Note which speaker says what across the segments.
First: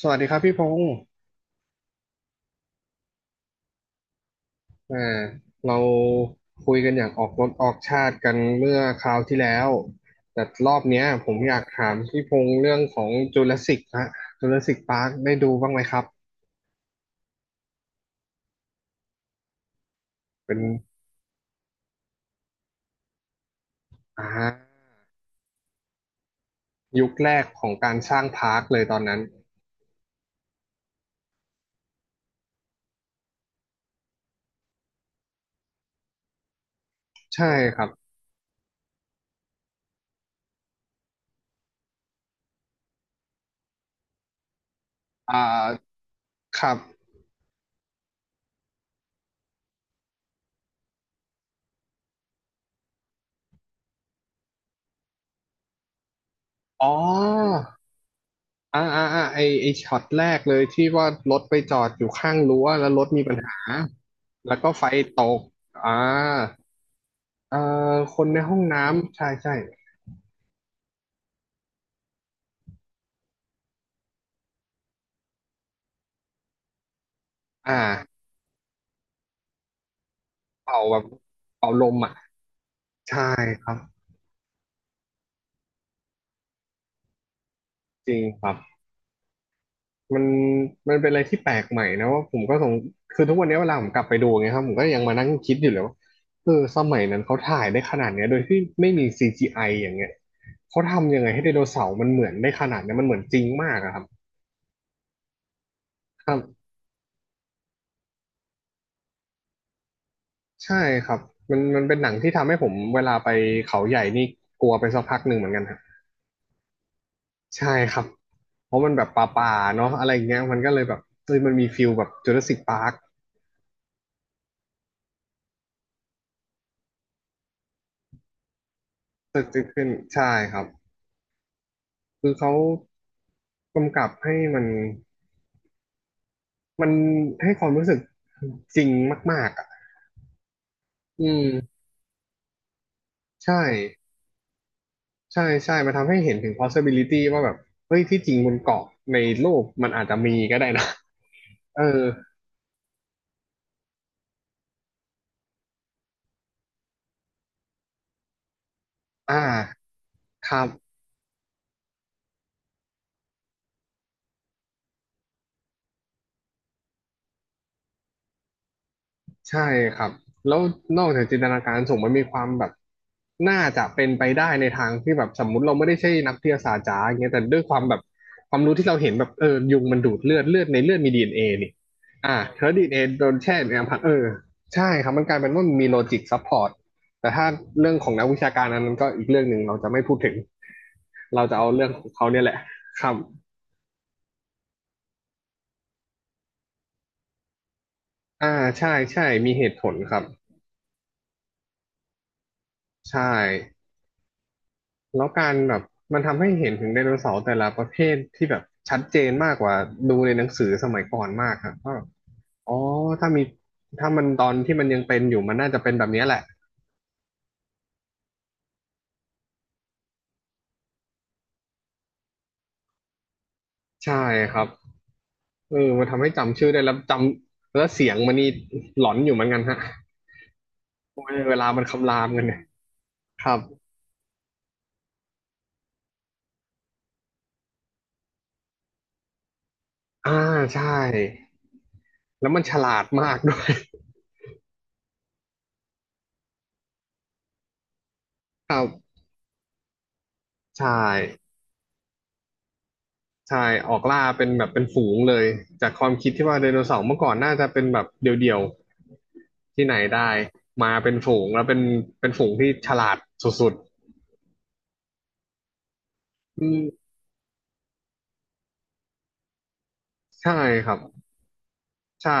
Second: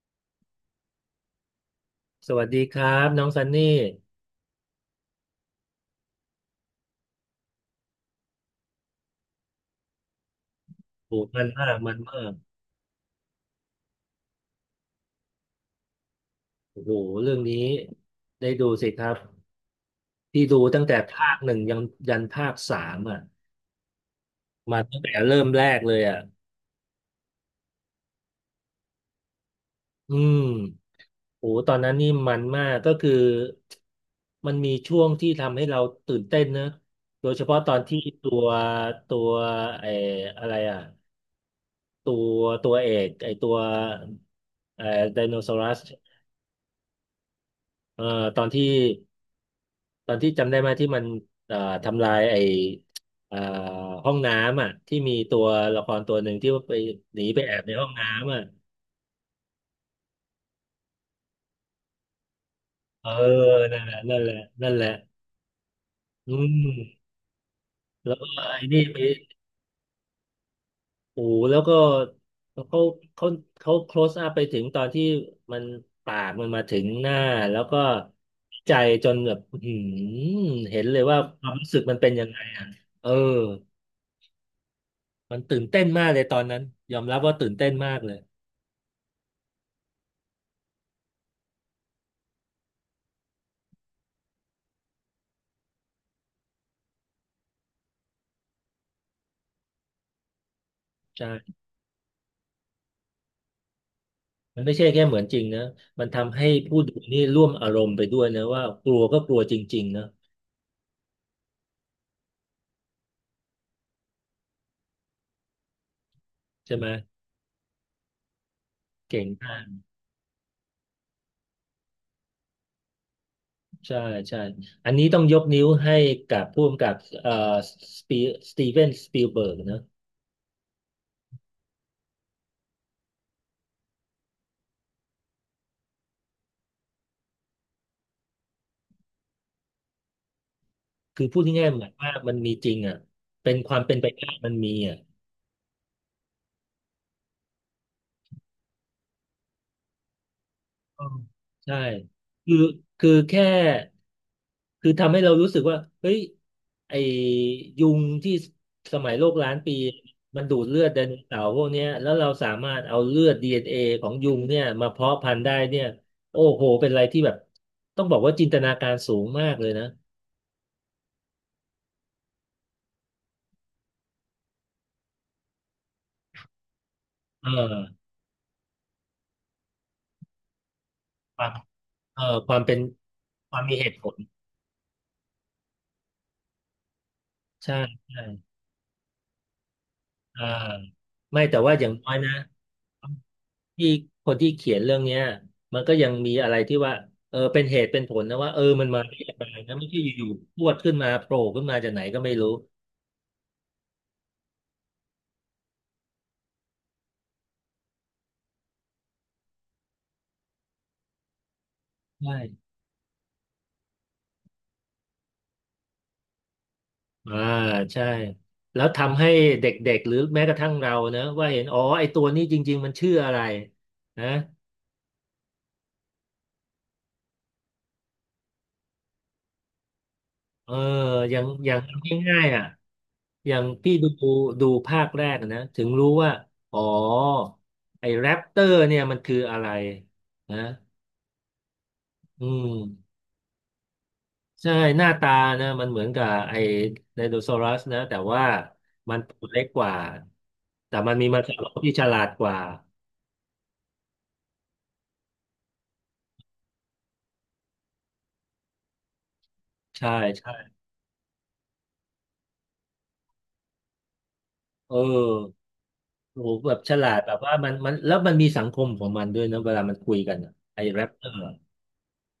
Speaker 1: สวัสดีครับพี่พงศ์
Speaker 2: สวัสดีครับน้องซันนี่
Speaker 1: อ่าเราคุยกันอย่างออกรถออกชาติกันเมื่อคราวที่แล้ว แต่รอบเนี้ย
Speaker 2: โห
Speaker 1: ผม
Speaker 2: มัน
Speaker 1: อยาก
Speaker 2: มาก
Speaker 1: ถา
Speaker 2: มั
Speaker 1: ม
Speaker 2: น
Speaker 1: พี่
Speaker 2: มา
Speaker 1: พ
Speaker 2: ก
Speaker 1: งศ์เรื่องของจูราสสิกฮะจูราสสิกพาร์คได้ดูบ้างไหมครับ
Speaker 2: โอ้โหเรื่องนี้ได้ดูสิครับที่
Speaker 1: เป็
Speaker 2: ดู
Speaker 1: น
Speaker 2: ตั้งแต่ภาคหนึ่งยันภาคสามอ่ะ
Speaker 1: อ่า
Speaker 2: มาตั้งแต่เริ่มแรกเลยอ่ะ
Speaker 1: ยุคแรกของการสร้างพาร์คเลยตอนนั้น
Speaker 2: อืมโหตอนนั้นนี่มันมากก็คือมันมีช่วงที่ทำให้เราตื่นเต้นนะโดยเฉ
Speaker 1: ใช่
Speaker 2: พาะตอ
Speaker 1: ค
Speaker 2: น
Speaker 1: รับ
Speaker 2: ที่ตัวตัวไอ้อะไรอ่ะตัวตัวเอกไอ้ตัวไอ้ได
Speaker 1: อ่
Speaker 2: โนเสาร์
Speaker 1: าครับ
Speaker 2: เอ่อตอนที่ ตอนที่จำได้ไหมที่มันเอ่อทำลายไอ้เอ่อห้องน้ำอ่ะที่มีตัวละครตัวหนึ่งที่ว่าไป
Speaker 1: อ๋
Speaker 2: หนีไปแอ
Speaker 1: อ
Speaker 2: บในห้องน้ำอ่ะ
Speaker 1: อ่าไอช็อตแรกเลยที่ว่ารถไปจอดอยู่ข้างรั้วแล้วร
Speaker 2: เอ
Speaker 1: ถ
Speaker 2: อ
Speaker 1: มีปัญหา
Speaker 2: นั่นแหละนั่นแหละ
Speaker 1: แล้วก็
Speaker 2: นั่นแห
Speaker 1: ไฟ
Speaker 2: ละ
Speaker 1: ตก อ่า
Speaker 2: อืม
Speaker 1: เอ่
Speaker 2: แล้
Speaker 1: ค
Speaker 2: ว
Speaker 1: น
Speaker 2: ก็
Speaker 1: ในห้อง
Speaker 2: ไอ้นี่ไป
Speaker 1: น้ำใช่ใช่
Speaker 2: โอ้โหแล้วก็เขาเขาเขา close up ไปถึงตอนที่มันปากมันมาถึงหน้าแล้ว
Speaker 1: อ่า
Speaker 2: ก็ใจจนแบบอื้อหือ
Speaker 1: เป่า
Speaker 2: เห็น
Speaker 1: แบ
Speaker 2: เลย
Speaker 1: บ
Speaker 2: ว่าความ
Speaker 1: เป่า
Speaker 2: รู้สึ
Speaker 1: ล
Speaker 2: กมั
Speaker 1: ม
Speaker 2: นเป็
Speaker 1: อ่ะ
Speaker 2: นยังไงอ่ะเออ
Speaker 1: ใช่ครับ
Speaker 2: มันตื่นเต้นมากเลยตอนนั้นยอมรับว่าตื่นเต้นมาก
Speaker 1: จ
Speaker 2: เล
Speaker 1: ริ
Speaker 2: ย
Speaker 1: งครับมันมันเป็นอะไรที่แปลกใหม่นะว่าผมก็สงคือทุกวันนี้เวลาผมกลับไปดูไ่งยครับผมก็ยังมานั่งคิดอยู่เลยว่าเออสมัยนั้นเขาถ่ายได้ขนาดเนี้ยโดยที่ไม่มี CGI ออย่างเงี้ยเขาทำยังไงให้ได
Speaker 2: ใช่
Speaker 1: โนเสาร์มันเหมือนได้ขนาดเนี้ยมันเหมือนจริงมากอะครับ
Speaker 2: มันไม่ใช่แค่เหมือนจริงนะมัน
Speaker 1: ครั
Speaker 2: ทำให้
Speaker 1: บ
Speaker 2: ผู้ดูนี่ร่วมอารมณ์ไปด้วยนะว่ากลัวก็กลัวจริงๆนะ
Speaker 1: ใช่ครับมันเป็นหนังที่ทำให้ผมเวลาไปเขาใหญ่นี่กลัวไปสักพักหนึ่งเหมือนกันครับ
Speaker 2: ใช่ไหม
Speaker 1: ใช่ครับ เพราะมันแบบ
Speaker 2: เก่ง
Speaker 1: ป่า
Speaker 2: มาก
Speaker 1: ๆเนาะอะไรอย่างเงี้ยมันก็เลยแบบเฮ้ยมันมีฟิลแบบจูราสิคพาร์ค
Speaker 2: ใช่ใช่อันนี้ต้องยกนิ้วให้กับผู้กำกับเอ่อสปีสตีเวนสปีล
Speaker 1: เ
Speaker 2: เบิร์ก
Speaker 1: กิด
Speaker 2: นะ
Speaker 1: ขึ้นใช่ครับคือเขากำกับให้มันมันให้ความรู้สึกจริงมากๆอ่ะอื
Speaker 2: คือพูดง่ายๆ
Speaker 1: ม
Speaker 2: เหมือนว่ามันมีจริงอ่ะเป็
Speaker 1: ใช่
Speaker 2: นความเป็นไปได้มันมีอ่ะ
Speaker 1: ใช่มันทำให้เห็นถึง possibility ว่าแบบเฮ้ยที่จริงบนเกาะในโลกมันอาจจะมีก็ได้นะ
Speaker 2: อ๋อ ใช่
Speaker 1: เออ
Speaker 2: คือคือแค่คือทำให้เรารู้สึกว่าเฮ้ยไอ้ยุงที่สมัยโล
Speaker 1: อ่
Speaker 2: กล้านปี
Speaker 1: า
Speaker 2: มัน
Speaker 1: ค
Speaker 2: ดู
Speaker 1: รั
Speaker 2: ดเลือด
Speaker 1: บ
Speaker 2: ไดโนเสาร์พวกเนี้ยแล้วเราสามารถเอาเลือด DNA ของยุงเนี่ยมาเพาะพันธุ์ได้เนี่ยโอ้โหเป็นอะไรที่แบบต้องบอกว่าจินตนาการสูงมากเล
Speaker 1: ใช่
Speaker 2: ยนะ
Speaker 1: ครับแล้วนอกจากจินตนาการสูงมันมีความแบบน่าจะเป็นไปได้ในทางที่แบบสมมุติเราไม่ได้ใช่นักวิทยาศาสตร์จ๋าอย่างเงี้ยแต่
Speaker 2: เอ
Speaker 1: ด้วยความแบบ
Speaker 2: อ
Speaker 1: ความรู้ที่เราเห็นแบบเออยุงมันดูดเลือดเลือดในเลือดมีดีเอ็น
Speaker 2: ค
Speaker 1: เอ
Speaker 2: วาม
Speaker 1: นี่อ่า
Speaker 2: ควา
Speaker 1: เธ
Speaker 2: ม
Speaker 1: อ
Speaker 2: เป็น
Speaker 1: ดีเอ็นเอโดน
Speaker 2: ค
Speaker 1: แช่
Speaker 2: วาม
Speaker 1: ใน
Speaker 2: มีเห
Speaker 1: น้ำพั
Speaker 2: ตุ
Speaker 1: ก
Speaker 2: ผ
Speaker 1: เอ
Speaker 2: ล
Speaker 1: อใช่ครับมันกลายเป็นว่ามันมีโลจิกซัพพอร์ตแต่ถ้า
Speaker 2: ใช่
Speaker 1: เรื่องของ
Speaker 2: ใช่
Speaker 1: นักวิชาการอันนั้นก็อีกเรื่องหนึ่งเราจะไม่พูดถึง
Speaker 2: อ่าไม่
Speaker 1: เราจะ
Speaker 2: แต่
Speaker 1: เอา
Speaker 2: ว่าอ
Speaker 1: เรื่อ
Speaker 2: ย่า
Speaker 1: ง
Speaker 2: ง
Speaker 1: ขอ
Speaker 2: น้
Speaker 1: ง
Speaker 2: อย
Speaker 1: เขา
Speaker 2: นะ
Speaker 1: เนี่ยแหละครับ
Speaker 2: ที่คนที่เขียนเรื่องเนี้ยมันก็ยังมีอะไรที่ว่าเออเป็นเหตุเป็นผลนะว่า
Speaker 1: อ่า
Speaker 2: เออมัน
Speaker 1: ใช่
Speaker 2: มาได้
Speaker 1: ใช่
Speaker 2: ยังไง
Speaker 1: มีเห
Speaker 2: นะ
Speaker 1: ตุผ
Speaker 2: ไม่
Speaker 1: ล
Speaker 2: ใช่
Speaker 1: ครั
Speaker 2: อ
Speaker 1: บ
Speaker 2: ยู่ๆพรวดขึ้นมาโผล่ขึ้นมาจากไหนก็ไม่รู้
Speaker 1: ใช่ แล้วการแบบมันทำให้เห็นถึงไดโนเสาร์แต่ละประเภทที่แบบชัดเจนมากกว่าดูในหนังสือสมัยก่อนมากครับว่าแบบ
Speaker 2: ใช่
Speaker 1: อ๋อถ้ามีถ้ามันตอนที่มันยังเป็นอยู่มันน่าจะเป็นแบบเนี้ยแหละ
Speaker 2: อ่าใช่แล้วทำให้เด็กๆหรือแม้กระทั่งเรานะว่าเห็นอ๋อไอตัวนี้จริงๆมันชื่ออะไร
Speaker 1: ใช่
Speaker 2: นะ
Speaker 1: ครับเออมันทำให้จำชื่อได้แล้วจำแล้วเสียงมันนี่หลอนอยู่เหมือนกันฮะ
Speaker 2: เออ
Speaker 1: โอ้
Speaker 2: อ
Speaker 1: ย
Speaker 2: ย่าง
Speaker 1: เวลา
Speaker 2: อย่าง
Speaker 1: มันคำรามกั
Speaker 2: ง่า
Speaker 1: น
Speaker 2: ย
Speaker 1: เนี่
Speaker 2: ๆ
Speaker 1: ย
Speaker 2: อ่ะ
Speaker 1: ค
Speaker 2: อ
Speaker 1: รั
Speaker 2: ย่า
Speaker 1: บ
Speaker 2: งพี่ดูภาคแรกอะนะถึงรู้ว่าอ๋อไอแรปเตอร์เนี่ยมันคืออะไร
Speaker 1: อ่า
Speaker 2: นะ
Speaker 1: ใช่
Speaker 2: อื
Speaker 1: แล้วมัน
Speaker 2: ม
Speaker 1: ฉลาดมากด้วย
Speaker 2: ใช่หน้าตานะมันเหมือนกับไอ้ไดโนเสาร์นะแต่ว่า
Speaker 1: ครับ
Speaker 2: มันตัวเล็กกว่า
Speaker 1: ใช่
Speaker 2: แต่มันมีมังสวิรัติที่ฉลาดกว่า
Speaker 1: ใช่ออกล่าเป็นแบบเป็นฝูงเลยจากความคิดที่ว่าไดโนเสาร์เมื่อก่อนน่าจะเป็นแบบเดี่ยวๆที่ไหน
Speaker 2: ใช่
Speaker 1: ได้
Speaker 2: ใช่
Speaker 1: มาเป็นฝูงแล้วเป็นเป็นฝูงที่ฉลาดสุด
Speaker 2: เออโอ้โห
Speaker 1: ๆอื
Speaker 2: แบ
Speaker 1: ม
Speaker 2: บฉลาดแบบว่ามันแล้วมันมีสังคมของมันด้วยนะเวลามันคุยกัน
Speaker 1: ใช่
Speaker 2: อะไอ้
Speaker 1: ครับ
Speaker 2: แรปเตอร์อะ
Speaker 1: ใช่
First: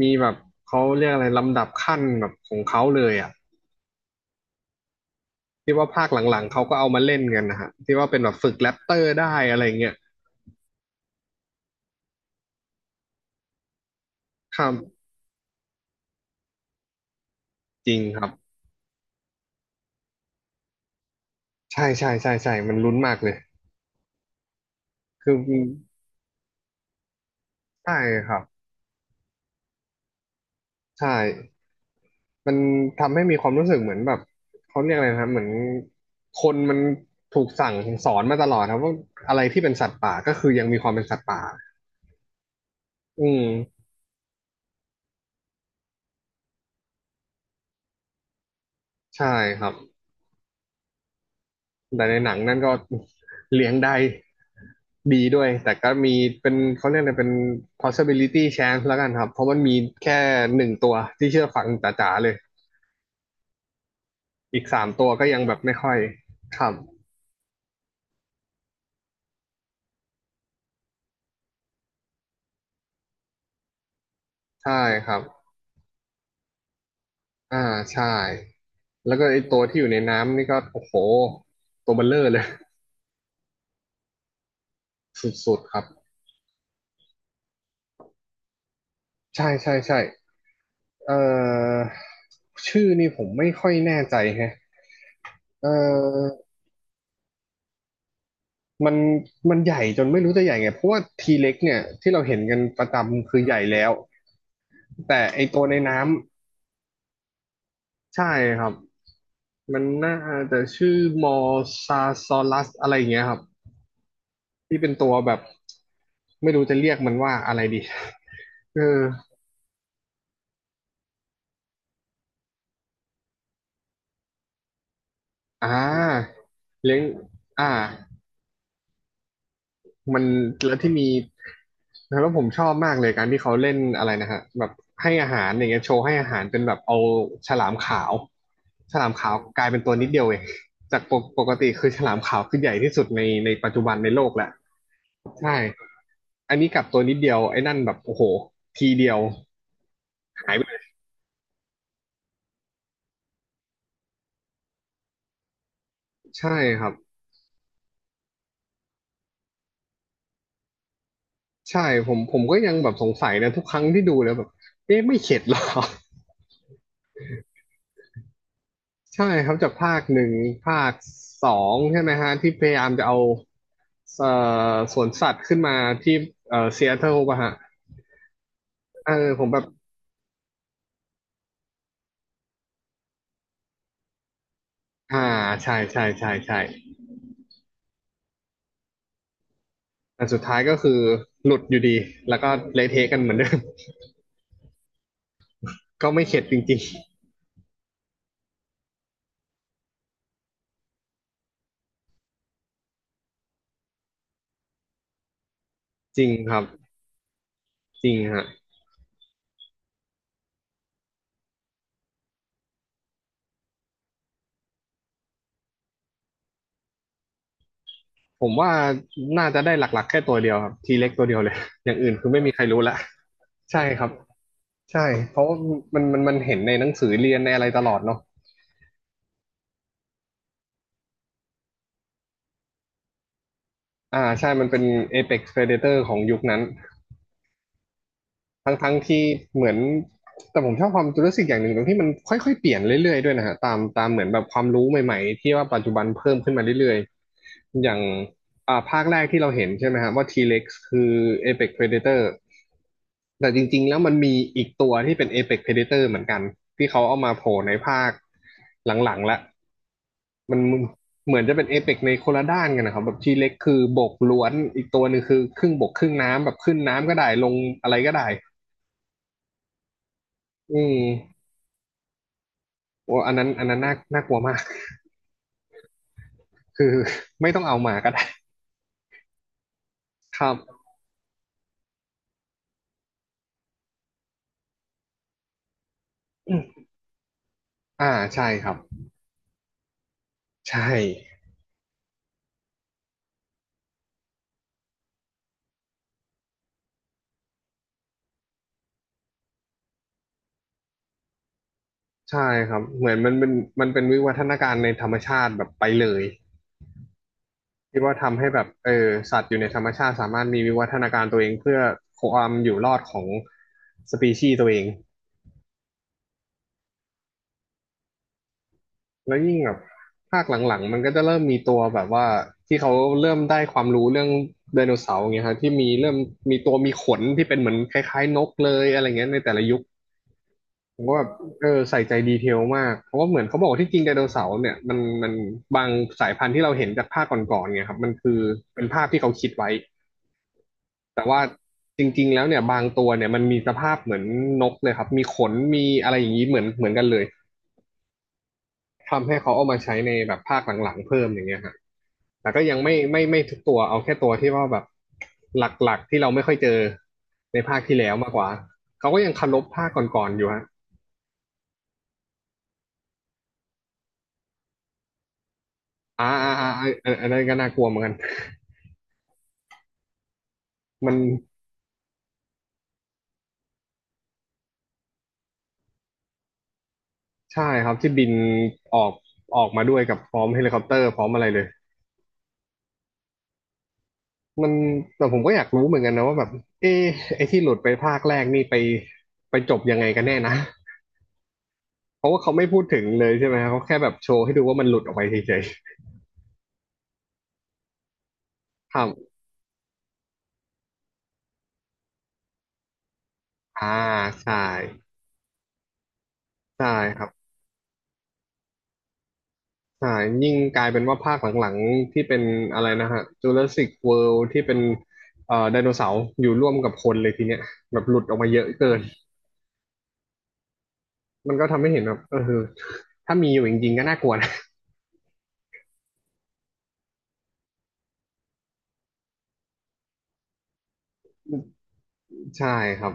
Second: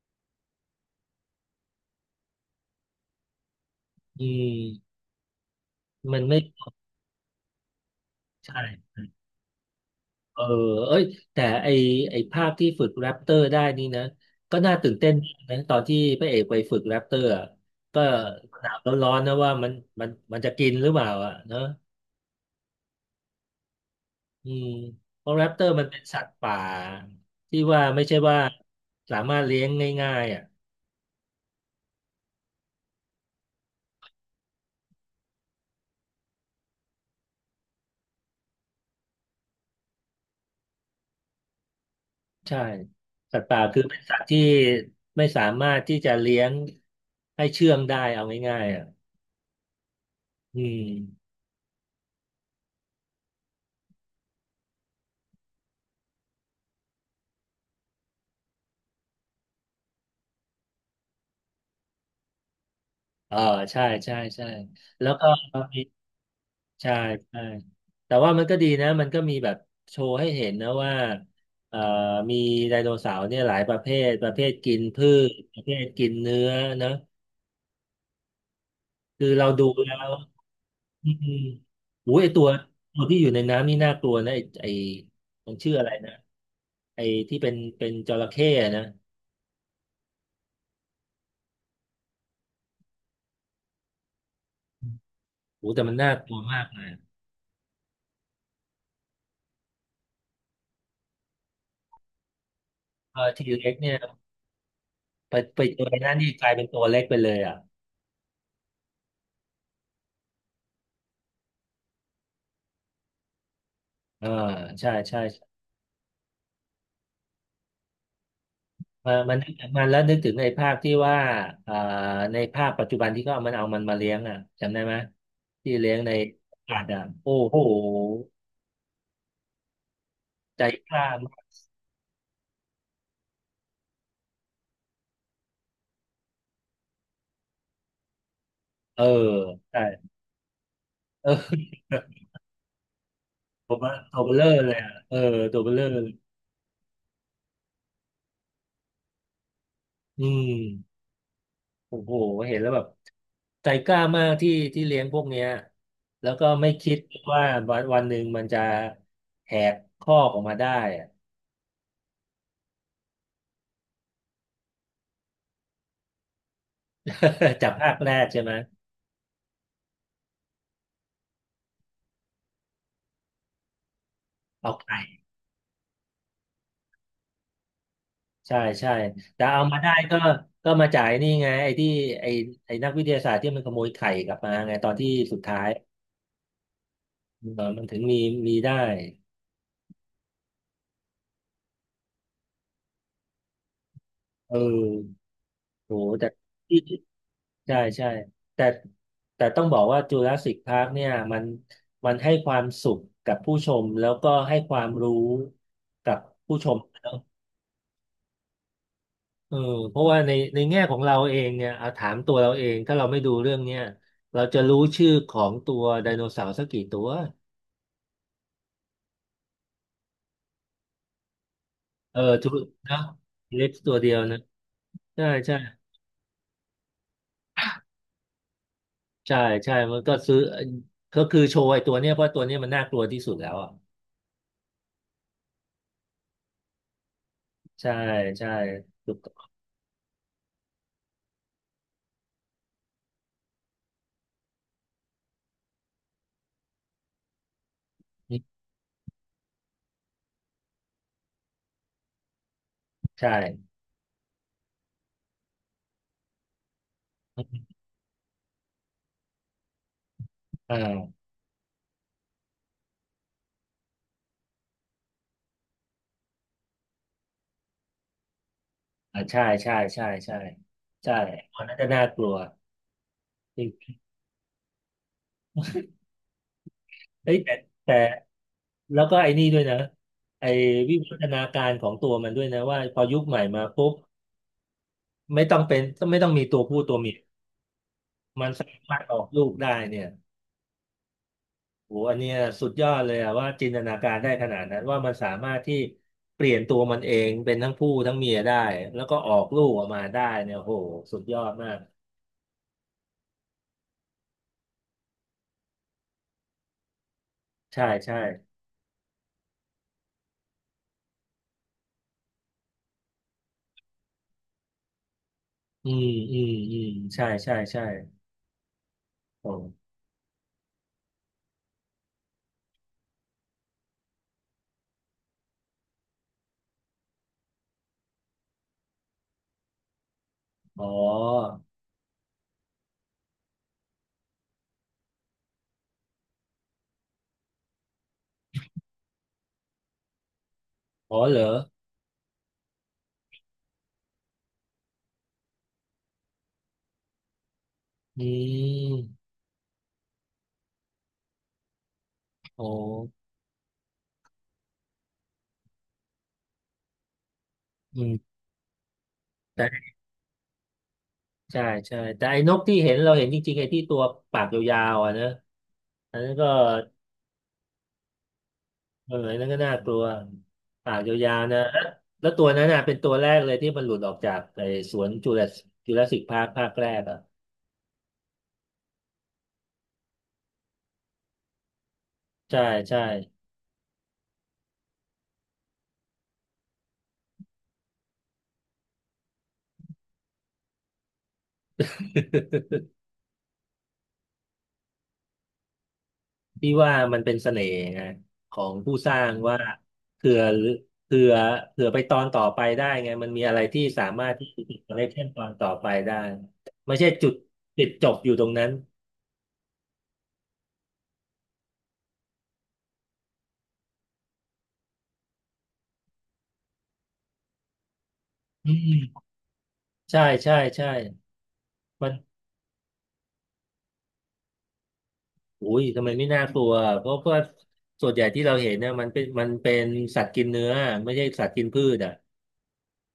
Speaker 1: มีแบบเขาเรียกอะไรลำดับขั้นแบบของเขาเลยอ่ะ
Speaker 2: อืม
Speaker 1: ที่ว่าภาค
Speaker 2: มัน
Speaker 1: ห
Speaker 2: ไม่
Speaker 1: ลังๆเขาก็เอามาเล่นกันนะฮะที่ว่าเป็นแบบ
Speaker 2: ใช
Speaker 1: ฝึกแรปเตอ
Speaker 2: ่
Speaker 1: ร์ได้อะไรเงี้ย
Speaker 2: เออเอ้ยแต่ไอภาคที่ฝึกแรปเตอร์ได้นี่นะก็
Speaker 1: ครั
Speaker 2: น่าตื่น
Speaker 1: บ
Speaker 2: เต้นนะตอนที่พระเอกไปฝึกแรปเตอร์อะ
Speaker 1: จริง
Speaker 2: ก็
Speaker 1: ครับ
Speaker 2: หนาวร้อนๆนะว่ามันจะกินหรือเปล่าอ่ะเนอะ
Speaker 1: ใช่มันลุ้นมากเลย
Speaker 2: อืมเพ
Speaker 1: คือ
Speaker 2: ราะแรปเตอร์มันเป็นสัตว์ป่าที่ว่า
Speaker 1: ใช่
Speaker 2: ไม่ใช่
Speaker 1: ครั
Speaker 2: ว่า
Speaker 1: บ
Speaker 2: สามารถเลี้ยงง่ายๆอ่ะ
Speaker 1: ใช่ มันทำให้มีความรู้สึกเหมือนแบบเขาเรียกอะไรนะครับเหมือนคนมันถูกสั่งสอนมาตลอดครับว่าอะไรที่เป็นสัตว์ป่าก็คือยังมีความเป็นสัตว์ป่า
Speaker 2: ใช่
Speaker 1: อื
Speaker 2: สัต
Speaker 1: ม
Speaker 2: ว์ป่าคือเป็นสัตว์ที่ไม่สามารถที่จะเลี้ยงให้เชื่องได้เอาง่ายๆอ่ะ
Speaker 1: ใช่ครับ
Speaker 2: อืม
Speaker 1: แต่ในหนังนั่นก็เลี้ยงได้ดีด้วยแต่ก็มีเป็นเขาเรียกอะไรเป็น possibility chance แล้วกันครับเพราะมันมีแค่หนึ่งตัวที่เชื่อฟังจ๋าๆเลย
Speaker 2: เออใช่ใช่ใช่
Speaker 1: อีกสามตั
Speaker 2: แล้
Speaker 1: ว
Speaker 2: ว
Speaker 1: ก็
Speaker 2: ก็
Speaker 1: ยังแบบไม่
Speaker 2: มี
Speaker 1: ค่อยครับ
Speaker 2: ใช่ใช่แต่ว่ามันก็ดีนะมันก็มีแบบโชว์ให้เห็นนะว่าเอ่อมีไดโนเสาร์เนี่ยหลายประเภทประเภท
Speaker 1: ใช่
Speaker 2: กิน
Speaker 1: ค
Speaker 2: พื
Speaker 1: รับ
Speaker 2: ชประเภทกินเนื้อนะ
Speaker 1: อ่าใช่แล้วก็
Speaker 2: คือ
Speaker 1: ไอ
Speaker 2: เรา
Speaker 1: ตัว
Speaker 2: ดู
Speaker 1: ที่อยู่
Speaker 2: แล้
Speaker 1: ใน
Speaker 2: ว
Speaker 1: น้ำนี่ก็โอ้โห
Speaker 2: อืม
Speaker 1: ตัวเบล
Speaker 2: โอ้
Speaker 1: เล
Speaker 2: ย
Speaker 1: อ
Speaker 2: ไอ
Speaker 1: ร์เล
Speaker 2: ตั
Speaker 1: ย
Speaker 2: วตัวที่อยู่ในน้ำนี่น่ากลัวนะไอไอมั
Speaker 1: สุ
Speaker 2: น
Speaker 1: ดๆ
Speaker 2: ชื่อ
Speaker 1: ครับ
Speaker 2: อะไรนะไอที่เป็นจระเข้อะนะ
Speaker 1: ใช่เอ่อชื่อนี่ผมไม่ค่อยแน่ใจแฮะเอ่
Speaker 2: โอ้แต่มันน่ากลั
Speaker 1: อ
Speaker 2: วมากเลย
Speaker 1: มันมันใหญ่จนไม่รู้จะใหญ่ไงเพราะว่าทีเล็กเนี่ยที่เราเห็นกันประ
Speaker 2: เออ
Speaker 1: จำคือ
Speaker 2: ที
Speaker 1: ใหญ่
Speaker 2: เล็ก
Speaker 1: แล้ว
Speaker 2: เนี่ย
Speaker 1: แต่
Speaker 2: ไป
Speaker 1: ไอตั
Speaker 2: ไป
Speaker 1: วใน
Speaker 2: เจอใน
Speaker 1: น้
Speaker 2: นั่นนี่กลายเป็นตัวเล็กไปเลยอ่ะ
Speaker 1: ำใช่ครับมันน่าจะชื่อมอซาซอลัสอะไรอย่างเงี้ยครับ
Speaker 2: เออ
Speaker 1: ที่เป็
Speaker 2: ใช่
Speaker 1: นตัว
Speaker 2: ใช่
Speaker 1: แบบไม่รู้จะเรียกมันว่าอะไรดีเออ
Speaker 2: มามันนึกถึงมันแล้วนึกถึงในภาคที่ว่าอ่าในภาคปัจจุบันที่เขาเอามันมาเลี้ยงอ่ะจำได้ไหม
Speaker 1: อ่า
Speaker 2: ที่เลี้ยงในอากาศ
Speaker 1: เลี้ย
Speaker 2: อ่ะ
Speaker 1: ง
Speaker 2: โอ้โห
Speaker 1: อ่ามัน
Speaker 2: ใจ
Speaker 1: แล้ว
Speaker 2: ก
Speaker 1: ที่มี
Speaker 2: ล้ามาก
Speaker 1: แล้วผมชอบมากเลยการที่เขาเล่นอะไรนะฮะแบบให้อาหารอย่างเงี้ยโชว์ให้อาหารเป็นแบบเอาฉลามขาวฉ
Speaker 2: เออ
Speaker 1: ลามขาวกลายเป็น
Speaker 2: ใช่
Speaker 1: ตัวนิดเดียวเองจากปก
Speaker 2: เอ
Speaker 1: ปกติ
Speaker 2: อ
Speaker 1: คือฉลามขาวคือใหญ่ที่สุดในปัจจุบันใน
Speaker 2: ตั
Speaker 1: โล
Speaker 2: วเบ
Speaker 1: ก
Speaker 2: ล
Speaker 1: แห
Speaker 2: เล
Speaker 1: ละ
Speaker 2: อร์เลยอ่ะเออ
Speaker 1: ใช่
Speaker 2: ตัวเบลเลอร์เลย
Speaker 1: อันนี้กลับตัวนิดเดียวไอ้นั่นแบบโอ้โหทีเดียว
Speaker 2: อื
Speaker 1: หายไปเลย
Speaker 2: มโอ้โหเห็นแล้วแบบใจกล้ามากที่เลี้ยงพวกเนี้ยแล้วก็
Speaker 1: ใช่
Speaker 2: ไม่
Speaker 1: ครับ
Speaker 2: คิดว่าวันหนึ่งมันจะแหกข้อกออกมาได้อะ
Speaker 1: ใช่ผมก็ยังแบบสงสัยนะทุกครั้งที่ดูแล้วแบบเอ๊ะไม่เข็ดหรอ
Speaker 2: จากภาคแรกใช่ไหม
Speaker 1: ใช่ครับจากภาคหนึ่งภาคสองใช่ไหมฮะที่พยายามจะเอา
Speaker 2: เอา
Speaker 1: ส
Speaker 2: ไข่
Speaker 1: วนสัตว์ขึ้นมาที่ซีแอตเทิลป่ะฮะ
Speaker 2: ใช่ใช่
Speaker 1: เออผ
Speaker 2: แต่
Speaker 1: มแบ
Speaker 2: เอา
Speaker 1: บ
Speaker 2: มาได้ก็ก็มาจ่ายนี่ไงไอ้ที่ไอ้ไอ้นักวิทยาศาสตร์ที่มันขโมยไข่กลับมาไงตอนที่
Speaker 1: อ่า
Speaker 2: สุดท้าย
Speaker 1: ใช่ใช่ใช่ใช่
Speaker 2: เออมันถึงมีมีได้
Speaker 1: แต่สุดท้ายก็คือหลุดอยู่ดีแล้วก็เละเทะกันเหมือนเดิม
Speaker 2: เออโห
Speaker 1: ก็ไม่
Speaker 2: แต่
Speaker 1: เข็ดจริง
Speaker 2: ใช่แต่ต้องบอกว่าจูราสสิคพาร์คเนี่ยมันให้ความสุขกับผู้ชมแล้วก็ให้ความรู้กั
Speaker 1: ๆจ
Speaker 2: บ
Speaker 1: ริงค
Speaker 2: ผู้
Speaker 1: รั
Speaker 2: ชม
Speaker 1: บ
Speaker 2: แล้ว
Speaker 1: จริงฮะ
Speaker 2: เออเพราะว่าในแง่ของเราเองเนี่ยเอาถามตัวเราเองถ้าเราไม่ดูเรื่องเนี้ยเราจะรู้ชื่อของตัวไดโนเสาร์สักกี่ตัว
Speaker 1: ผมว่าน่าจะได้หลักๆแค่ตัวเดียวครับทีเล็กตัวเดียวเลย อย่างอื่น
Speaker 2: เออ
Speaker 1: คือไม่
Speaker 2: ทุ
Speaker 1: มี
Speaker 2: ก
Speaker 1: ใครรู้ละ
Speaker 2: นะเล็ก
Speaker 1: ใช่
Speaker 2: ตัว
Speaker 1: ครั
Speaker 2: เดี
Speaker 1: บ
Speaker 2: ยวนะ
Speaker 1: ใช่
Speaker 2: ใช่
Speaker 1: เพราะ
Speaker 2: ใช่
Speaker 1: ว่ามันเห็นในหนังสือเรียนในอะไรตลอดเนาะ
Speaker 2: ใช่ใช่มันก็ซื้อก็คือโชว์ไอ้ตัวเนี้ยเพราะตัวเนี้ยมันน่ากลัวที่สุดแล้วอ่ะ
Speaker 1: อ่าใช่มันเป็น Apex Predator ของยุคนั้น
Speaker 2: ใช่ใช่
Speaker 1: ทั้งทั้ง
Speaker 2: ถูก
Speaker 1: ที่
Speaker 2: ต้อง
Speaker 1: เหมือนแต่ผมชอบความรู้สึกอย่างหนึ่งตรงที่มันค่อยๆเปลี่ยนเรื่อยๆด้วยนะฮะตามเหมือนแบบความรู้ใหม่ๆที่ว่าปัจจุบันเพิ่มขึ้นมาเรื่อยๆอย่างอ่าภาคแรกที่เราเห็นใช่ไหมฮะว่า T-Rex คือ Apex Predator
Speaker 2: ใช่
Speaker 1: แต่จริงๆแล้วมันมีอีกตัวที่เป็น Apex Predator เหมือนกันที่เขาเอามาโผล่ในภาคหลังๆละ มัน
Speaker 2: อ่า
Speaker 1: เหมือนจะเป็นเอเปกในคนละด้านกันนะครับแบบทีเล็กคือบกล้วนอีกตัวหนึ่งคือครึ่งบกครึ่งน้ำแบบขึ้นน้ำก็ได้ลงอะไรก็ได้
Speaker 2: อ่าใช่ใช่ใช่ใช่
Speaker 1: อื
Speaker 2: ใช่
Speaker 1: ม
Speaker 2: อันนั้นจะน่ากลัว
Speaker 1: โอ้อันนั้น
Speaker 2: จ
Speaker 1: อั
Speaker 2: ร
Speaker 1: นนั้น
Speaker 2: ิ
Speaker 1: น่า
Speaker 2: ง
Speaker 1: น่ากลัวมากคือ
Speaker 2: เฮ้ย
Speaker 1: ไม่
Speaker 2: แต่
Speaker 1: ต้องเอามา
Speaker 2: แต่
Speaker 1: ก็ได้
Speaker 2: แล้วก็ไอ้นี่ด้วยนะ
Speaker 1: ค
Speaker 2: ไอ้
Speaker 1: รับ
Speaker 2: วิวัฒนาการของตัวมันด้วยนะว่าพอยุคใหม่มาปุ๊บไม่ต้องเป็นไม่ต้องมีตัวผู้ตัวเมีย
Speaker 1: อ่าใช่
Speaker 2: มัน
Speaker 1: ค
Speaker 2: สา
Speaker 1: รับ
Speaker 2: มารถออกลูกได้เนี่ย
Speaker 1: ใช่
Speaker 2: โหอันเนี้ยสุดยอดเลยอะว่าจินตนาการได้ขนาดนั้นว่ามันสามารถที่เปลี่ยนตัวมันเองเป็นทั้งผู้ทั้งเมียได้แล้วก็ออกลูกออกมาได้เนี่ยโหสุดยอดมาก
Speaker 1: ใช่ครับเหมือนมันเป็นวิวัฒนาการในธรรมชาติแบบไปเลย
Speaker 2: ใช่
Speaker 1: ที่ว่า
Speaker 2: ใช่
Speaker 1: ทำให้แบบเออสัตว์อยู่ในธรรมชาติสามารถมีวิวัฒนาการตัวเองเพื่อความอยู่รอดของสปีชีส์ตัวเอง
Speaker 2: อืมอืมอืมใช่ใช่ใช่
Speaker 1: แล้ว
Speaker 2: โอ
Speaker 1: ยิ่งแบบ
Speaker 2: ้
Speaker 1: ภาคหลังๆมันก็จะเริ่มมีตัวแบบว่าที่เขาเริ่มได้ความรู้เรื่องไดโนเสาร์อย่างเงี้ยฮะที่มีเริ่มมีตัวมีขนที่เป็นเหมือนคล้ายๆนกเลยอะไรเงี้ยในแต่ละยุค
Speaker 2: อ๋อ
Speaker 1: ผมก็แบบเออใส่ใจดีเทลมากเพราะว่าเหมือนเขาบอกว่าที่จริงไดโนเสาร์เนี่ยมันบางสายพันธุ์ที่เราเห็นจากภาคก่อนๆเนี่ยครับมันคือเป็นภาพที่เขาคิดไว้
Speaker 2: อ๋อ
Speaker 1: แต่
Speaker 2: เหร
Speaker 1: ว่า
Speaker 2: อ
Speaker 1: จริงๆแล้วเนี่ยบางตัวเนี่ยมันมีสภาพเหมือนนกเลยครับมีขนมีอะไรอย่างนี้เหมือนกันเลย
Speaker 2: อื
Speaker 1: ทำ
Speaker 2: ม
Speaker 1: ให้เขาเอามาใช้ในแบบภาคหลังๆเพิ่มอย่างเงี้ยฮะ แต่ก็
Speaker 2: โอ้
Speaker 1: ยังไม่ทุกตัวเอาแค่ตัวที่ว่าแบบหลักๆที่เราไม่ค่อยเจอในภาคที่
Speaker 2: อื
Speaker 1: แล้
Speaker 2: ม
Speaker 1: วมากกว่าเขาก็ยังเคารพภา
Speaker 2: แต่
Speaker 1: คก่อนๆอยู่ฮะ
Speaker 2: ใช่ ใช่ แต่ไอ้นกที่เห็นเราเห็นจริงๆไอ้ที่ตัวปากยาวๆอ่ะนะอันนั้นก็
Speaker 1: อันนั้นก็น่ากลัวเหมือนกัน
Speaker 2: เอออันนั้นก็น่ากลัว ปาก
Speaker 1: มัน
Speaker 2: ยาวๆนะแล้วแล้วตัวนั้นน่ะเป็นตัวแรกเลยที่มันหลุดออกจากไอ้สวนจูราสจูราสสิกพาร์คภาคแรกอ่ะ
Speaker 1: ใช่ครับที่บินออกออกมาด้วยกับพร้อมเฮลิคอปเตอร์พร้อมอะไรเลย
Speaker 2: ใช่ ใช่
Speaker 1: มันแต่ผมก็อยากรู้เหมือนกันนะว่าแบบเอะไอ้ที่หลุดไปภาคแรกนี่ไปจบยังไงกันแน่นะเพราะว่าเขาไม่พู ดถึงเลยใช่ไหมครับเขาแค่แบบโชว์ให้ดูว่ามันหลุดออกไปเฉย
Speaker 2: พี่ว่ามันเป็นเสน่ห์ไงของ
Speaker 1: ๆค
Speaker 2: ผู้
Speaker 1: รั
Speaker 2: สร้า
Speaker 1: บ
Speaker 2: งว่าเผื่อเผื่อเผื่อไปตอนต่อไปได้ไงมันมีอะไรที่
Speaker 1: อ่า
Speaker 2: สามารถที่
Speaker 1: ใช่
Speaker 2: จะติดคอลเลกชันตอนต่อไปได้
Speaker 1: ใช่
Speaker 2: ไม่ใช่
Speaker 1: ครั
Speaker 2: จุ
Speaker 1: บ
Speaker 2: ดติดจบอยู่ตรงนั้น
Speaker 1: ใช่ยิ่งกลายเป็นว่าภาคหลังๆที่เป็นอะไรนะฮะ Jurassic World ที่เป็นไดโนเสาร์อยู่ร่วมกับคนเลยทีเนี้ยแบบหลุดออกมาเยอะ
Speaker 2: อื
Speaker 1: เกิน
Speaker 2: มใช่ใช่ใช่
Speaker 1: มันก็ทำให้เห็น
Speaker 2: มั
Speaker 1: แบ
Speaker 2: น
Speaker 1: บเออถ้ามีอยู่จริงๆก็น่ากลัวนะ
Speaker 2: อุ้ยทำไมไม่น่ากลัวเพราะว่าส่วนใหญ่ที่เราเห็นเนี่ยมันเป็นสัตว์กินเนื้อไม่ใช่สัตว์กินพืชอ่ะ
Speaker 1: ใช่ครับ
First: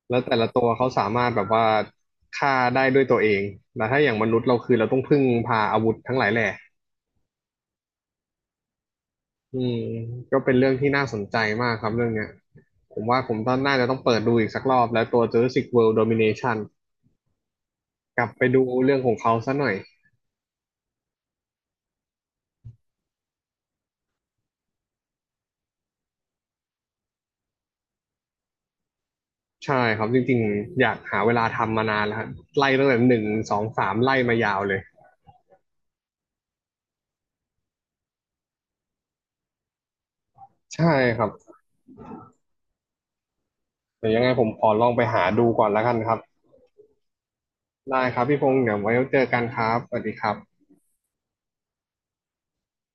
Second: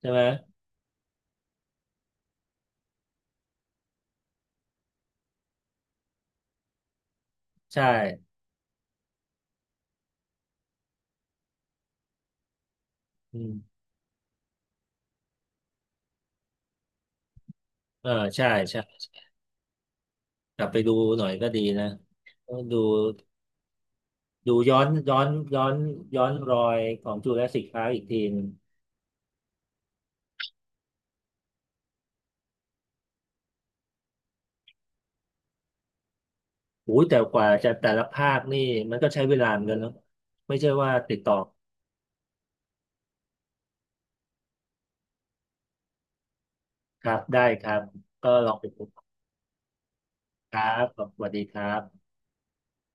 Speaker 2: ใช่
Speaker 1: แล้
Speaker 2: ไหม
Speaker 1: วแต่ละตัวเขาสามารถแบบว่าฆ่าได้ด้วยตัวเองแต่ถ้าอย่างมนุษย์เราคือเราต้องพึ่งพาอาวุธทั้งหลายแหล่
Speaker 2: ใช่
Speaker 1: อืมก็เป็นเรื่องที่น่าสนใจมากครับเรื่องเนี้ยผมว่าผม
Speaker 2: อื
Speaker 1: ต้องน่า
Speaker 2: ม
Speaker 1: จะต้องเปิดดูอีกสักรอบแล้วตัว Jurassic World Domination
Speaker 2: เออ
Speaker 1: กลับไป
Speaker 2: ใช่
Speaker 1: ดู
Speaker 2: ใช่
Speaker 1: เรื่องของเขาซะหน่อย
Speaker 2: กลับไปดูหน่อยก็ดีนะดู ดูย้อนย้อนย้อนรอยของจูราสสิคพาร์คอีกทีหนึง
Speaker 1: ใช่ครับจริงๆอยากหาเวลาทำมานานแล้วครับไล่ตั้งแต่หนึ่งสองสามไล่มายาวเลย
Speaker 2: โอ้ยแต่กว่าจะแต่ละภาคนี่มันก็ใช้เวลาเหมือนกันเนาะไม่ใช่
Speaker 1: ใช่
Speaker 2: ว่าติ
Speaker 1: ค
Speaker 2: ด
Speaker 1: รับ
Speaker 2: ต่อ
Speaker 1: เดี๋ยวยังไงผมขอลองไปหาดูก่อนแล้วกันครับ
Speaker 2: ครับได้ครับ
Speaker 1: ได้ครับ
Speaker 2: ก็
Speaker 1: พี่พ
Speaker 2: ลอ
Speaker 1: ง
Speaker 2: ง
Speaker 1: ษ์
Speaker 2: ไป
Speaker 1: เดี๋ยว
Speaker 2: ดู
Speaker 1: ไว้เจอกันครับสวัสดีครับ
Speaker 2: ครับขอบสวัสดีครับ